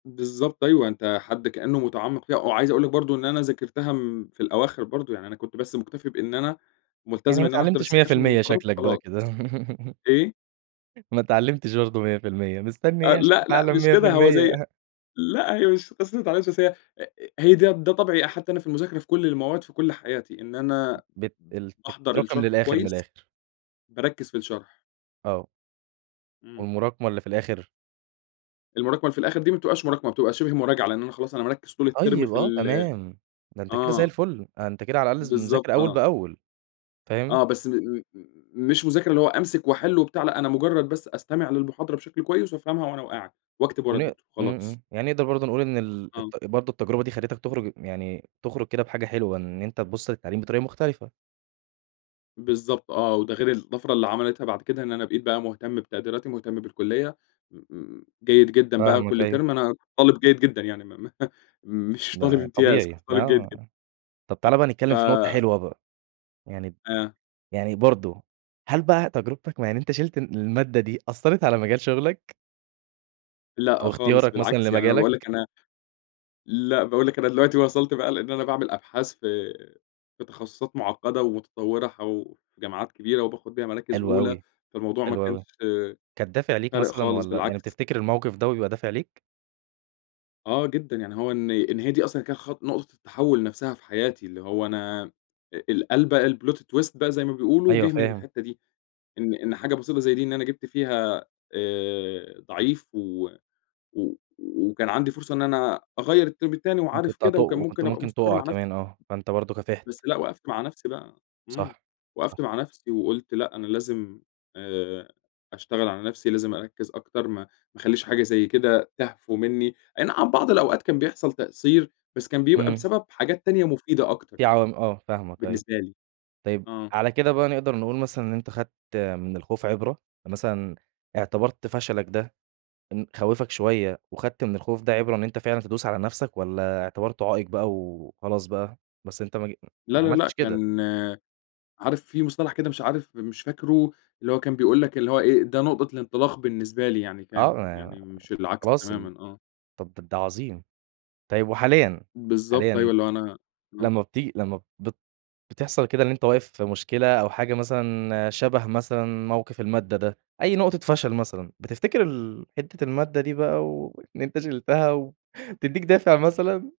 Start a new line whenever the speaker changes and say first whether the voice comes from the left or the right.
left: بالضبط أيوه، أنت حد كأنّه مُتعمِّق فيها وعايز أقول لك برضه إن أنا ذاكرتها م في الأواخر برضه، يعني أنا كنت بس مُكتفي بإن أنا
right: يعني
left: ملتزم
right: ما
left: إن أنا أحضَر
right: اتعلمتش مِيَّة في
left: السكاشن
right: المِيَّة
left: والمحاضرات
right: شكْلك بقى
left: وخلاص.
right: كده
left: إيه؟
right: ما اتعلّمتش برضه 100% مستنّي
left: أ
right: إيه عشان
left: لأ، لأ،
right: تتعلّم
left: مش
right: مِيّة في
left: كده، هو زي
right: المِيَّة؟
left: لأ، هي مش قِصّة ما اتعلّمتش، بس هي أ أ هي ده ده طَبعي حتى أنا في المذاكرة في كل المواد في كل حياتي، إن
right: ب
left: أنا
right: بت ال
left: باحضَر
right: بتتراكم
left: الشرح
right: للآخِر، من
left: كويس،
right: الآخِر.
left: باركِّز في الشرح.
right: آه.
left: إمم.
right: والمراكمة اللي في الآخِر؟
left: المراكمة اللي في الآخِر دي ما بتبقاش مراكمة، بتبقى شِبه مراجعة، لأن أنا خلاص، أنا مركِّز طول الترم
right: طيب،
left: في
right: آه،
left: ال
right: تمام، ده أنت كده زي
left: آه.
right: الفُل، أنت كده على الأقل ز مذاكر
left: بالضبط
right: أول
left: آه.
right: بأول، فاهم؟
left: آه، بس م م مش مذاكرة اللي هو أمسِك وأحِل وبتاع، لأ أنا مجرد بس أستمع للمحاضرة بشكْل كويس وأفهَمها وأنا وقاعد وأكتب ورا
right: ونق
left: الدكتور
right: إمم،
left: وخلاص.
right: إمم، يعني نقدَر برضه نقول إن ال
left: آه.
right: التَ برضه التجربة دي خدتك تُخرج يعني تُخرج كده بحاجة حلوة، إن أنت تبُص للتعليم بطريقة مختلفة.
left: بالضبط آه، وده غير الطفرة اللي عملِتها بعد كده، إن أنا بقيت بقى مهتم بتقديراتي، مهتم بالكليّة، م م جيد جدًا بقى
right: فاهمك
left: كل
right: أيوه.
left: ترم أنا طالب جيد جدًا يعني م م مش طالب
right: ده
left: إمتياز
right: طبيعي،
left: كنت
right: آه،
left: طالب جيد جدًا.
right: آه. طب تعالَ بقى
left: ف
right: نتكلّم في نقطة حلوة بقى، يعني ب
left: آه.
right: يعني برضه، هل بقى تجربتك م يعني أنت شِيلت ال المادة دي، أثّرت على مجال شُغلك؟ أو
left: لأ، خالص
right: اختيارك مثلًا
left: بالعكس، يعني أنا بأقول
right: لمجالك؟
left: لك أنا لأ بأقول لك أنا دلوقتي وصَلت بقى لإن أنا بأعمل أبحاث في في تخصصات معقّدة ومتطوّرة حو جامعات كبيرة وباخد بيها مراكز
right: حلو
left: أولى،
right: أوي،
left: فالموضوع ما
right: حلو
left: كانش
right: أوي. كانت دافع ليك
left: فارق
right: مثلًا
left: خالص،
right: والّا يعني
left: بالعكس.
right: بتفتكِر الموقِف ده بيبقى دافع ليك؟
left: آه جدًا، يعني هو إن إن هي دي أصلًا كانت خط نقطة التحوُّل نفْسها في حياتي، اللي هو أنا أ القلبة، الplot twist بقى زي ما بيقولوا
right: أيوه
left: جه من
right: فاهم.
left: الحِتّة دي، إن إن حاجة بسيطة زي دي، إن أنا جِبت فيها آآ ضعيف و و وكان عندي فرصة إن أنا أغيّر الترم التاني
right: ممكن
left: وعارف
right: ك
left: كده
right: تُق
left: وكان
right: وكنت
left: ممكن أبقى
right: ممكن
left: مستقِر
right: تُقع
left: مع نفْسي.
right: كمان آه، فأنت برضه كافِحت.
left: بس لأ وقفْت مع نفسي بقى، امم،
right: صح،
left: وقّفت
right: صح.
left: مع نفسي وقُلت لأ، أنا لازم آآ أشتغل على نفسي، لازم أركّز أكتر، ما ما أخلّيش حاجة زي كده تهفو منِّي، أينَعم بعض الأوقات كان بيحصَل تقصير، بس كان بيبقى
right: إمم.
left: بسبب حاجات تانية مفيدة أكتر
right: في
left: يعني،
right: عوامل آه، فاهمك أيوه،
left: بالنسبة لي.
right: طيب
left: آه.
right: على كده بقى نقدَر نقول مثلًا إن أنت خَدت من الخوف عبرة؟ مثلًا إعتبَرت فشلَك ده إن خَوّفك شوية وخدْت من الخوف ده عِبرة، إن أنت فعلًا تدوس على نفْسك والّا اعتبرته عائق بقى وخلاص بقى، بس أنت مج ما
left: لا، لا، لأ،
right: عملتش كده.
left: كان عارف في مصطلح كده مش عارف مش فاكره اللي هو كان بيقول لك، اللي هو إيه، ده نقطة الانطلاق بالنسبة لي يعني، كان،
right: آه،
left: يعني مش
right: [unintelligible]
left: العكس
right: خلاص، طب
left: تمامًا، آه.
right: طَب ده أنت عظيم! طيب وحاليًا،
left: بالضبط،
right: حاليًا
left: أيوه اللي هو أنا آه.
right: لما بتيجي لما بت بتِحصل كده إن أنت واقف في مشكلة أو حاجة مثلًا شبه مثلًا، موقِف المادة ده، أي نقطة فشل مثلًا بتفتكر ال حِتّة المادة دي بقى وإن أنت شِلتَها و بتدّيك دافِع مثلًا؟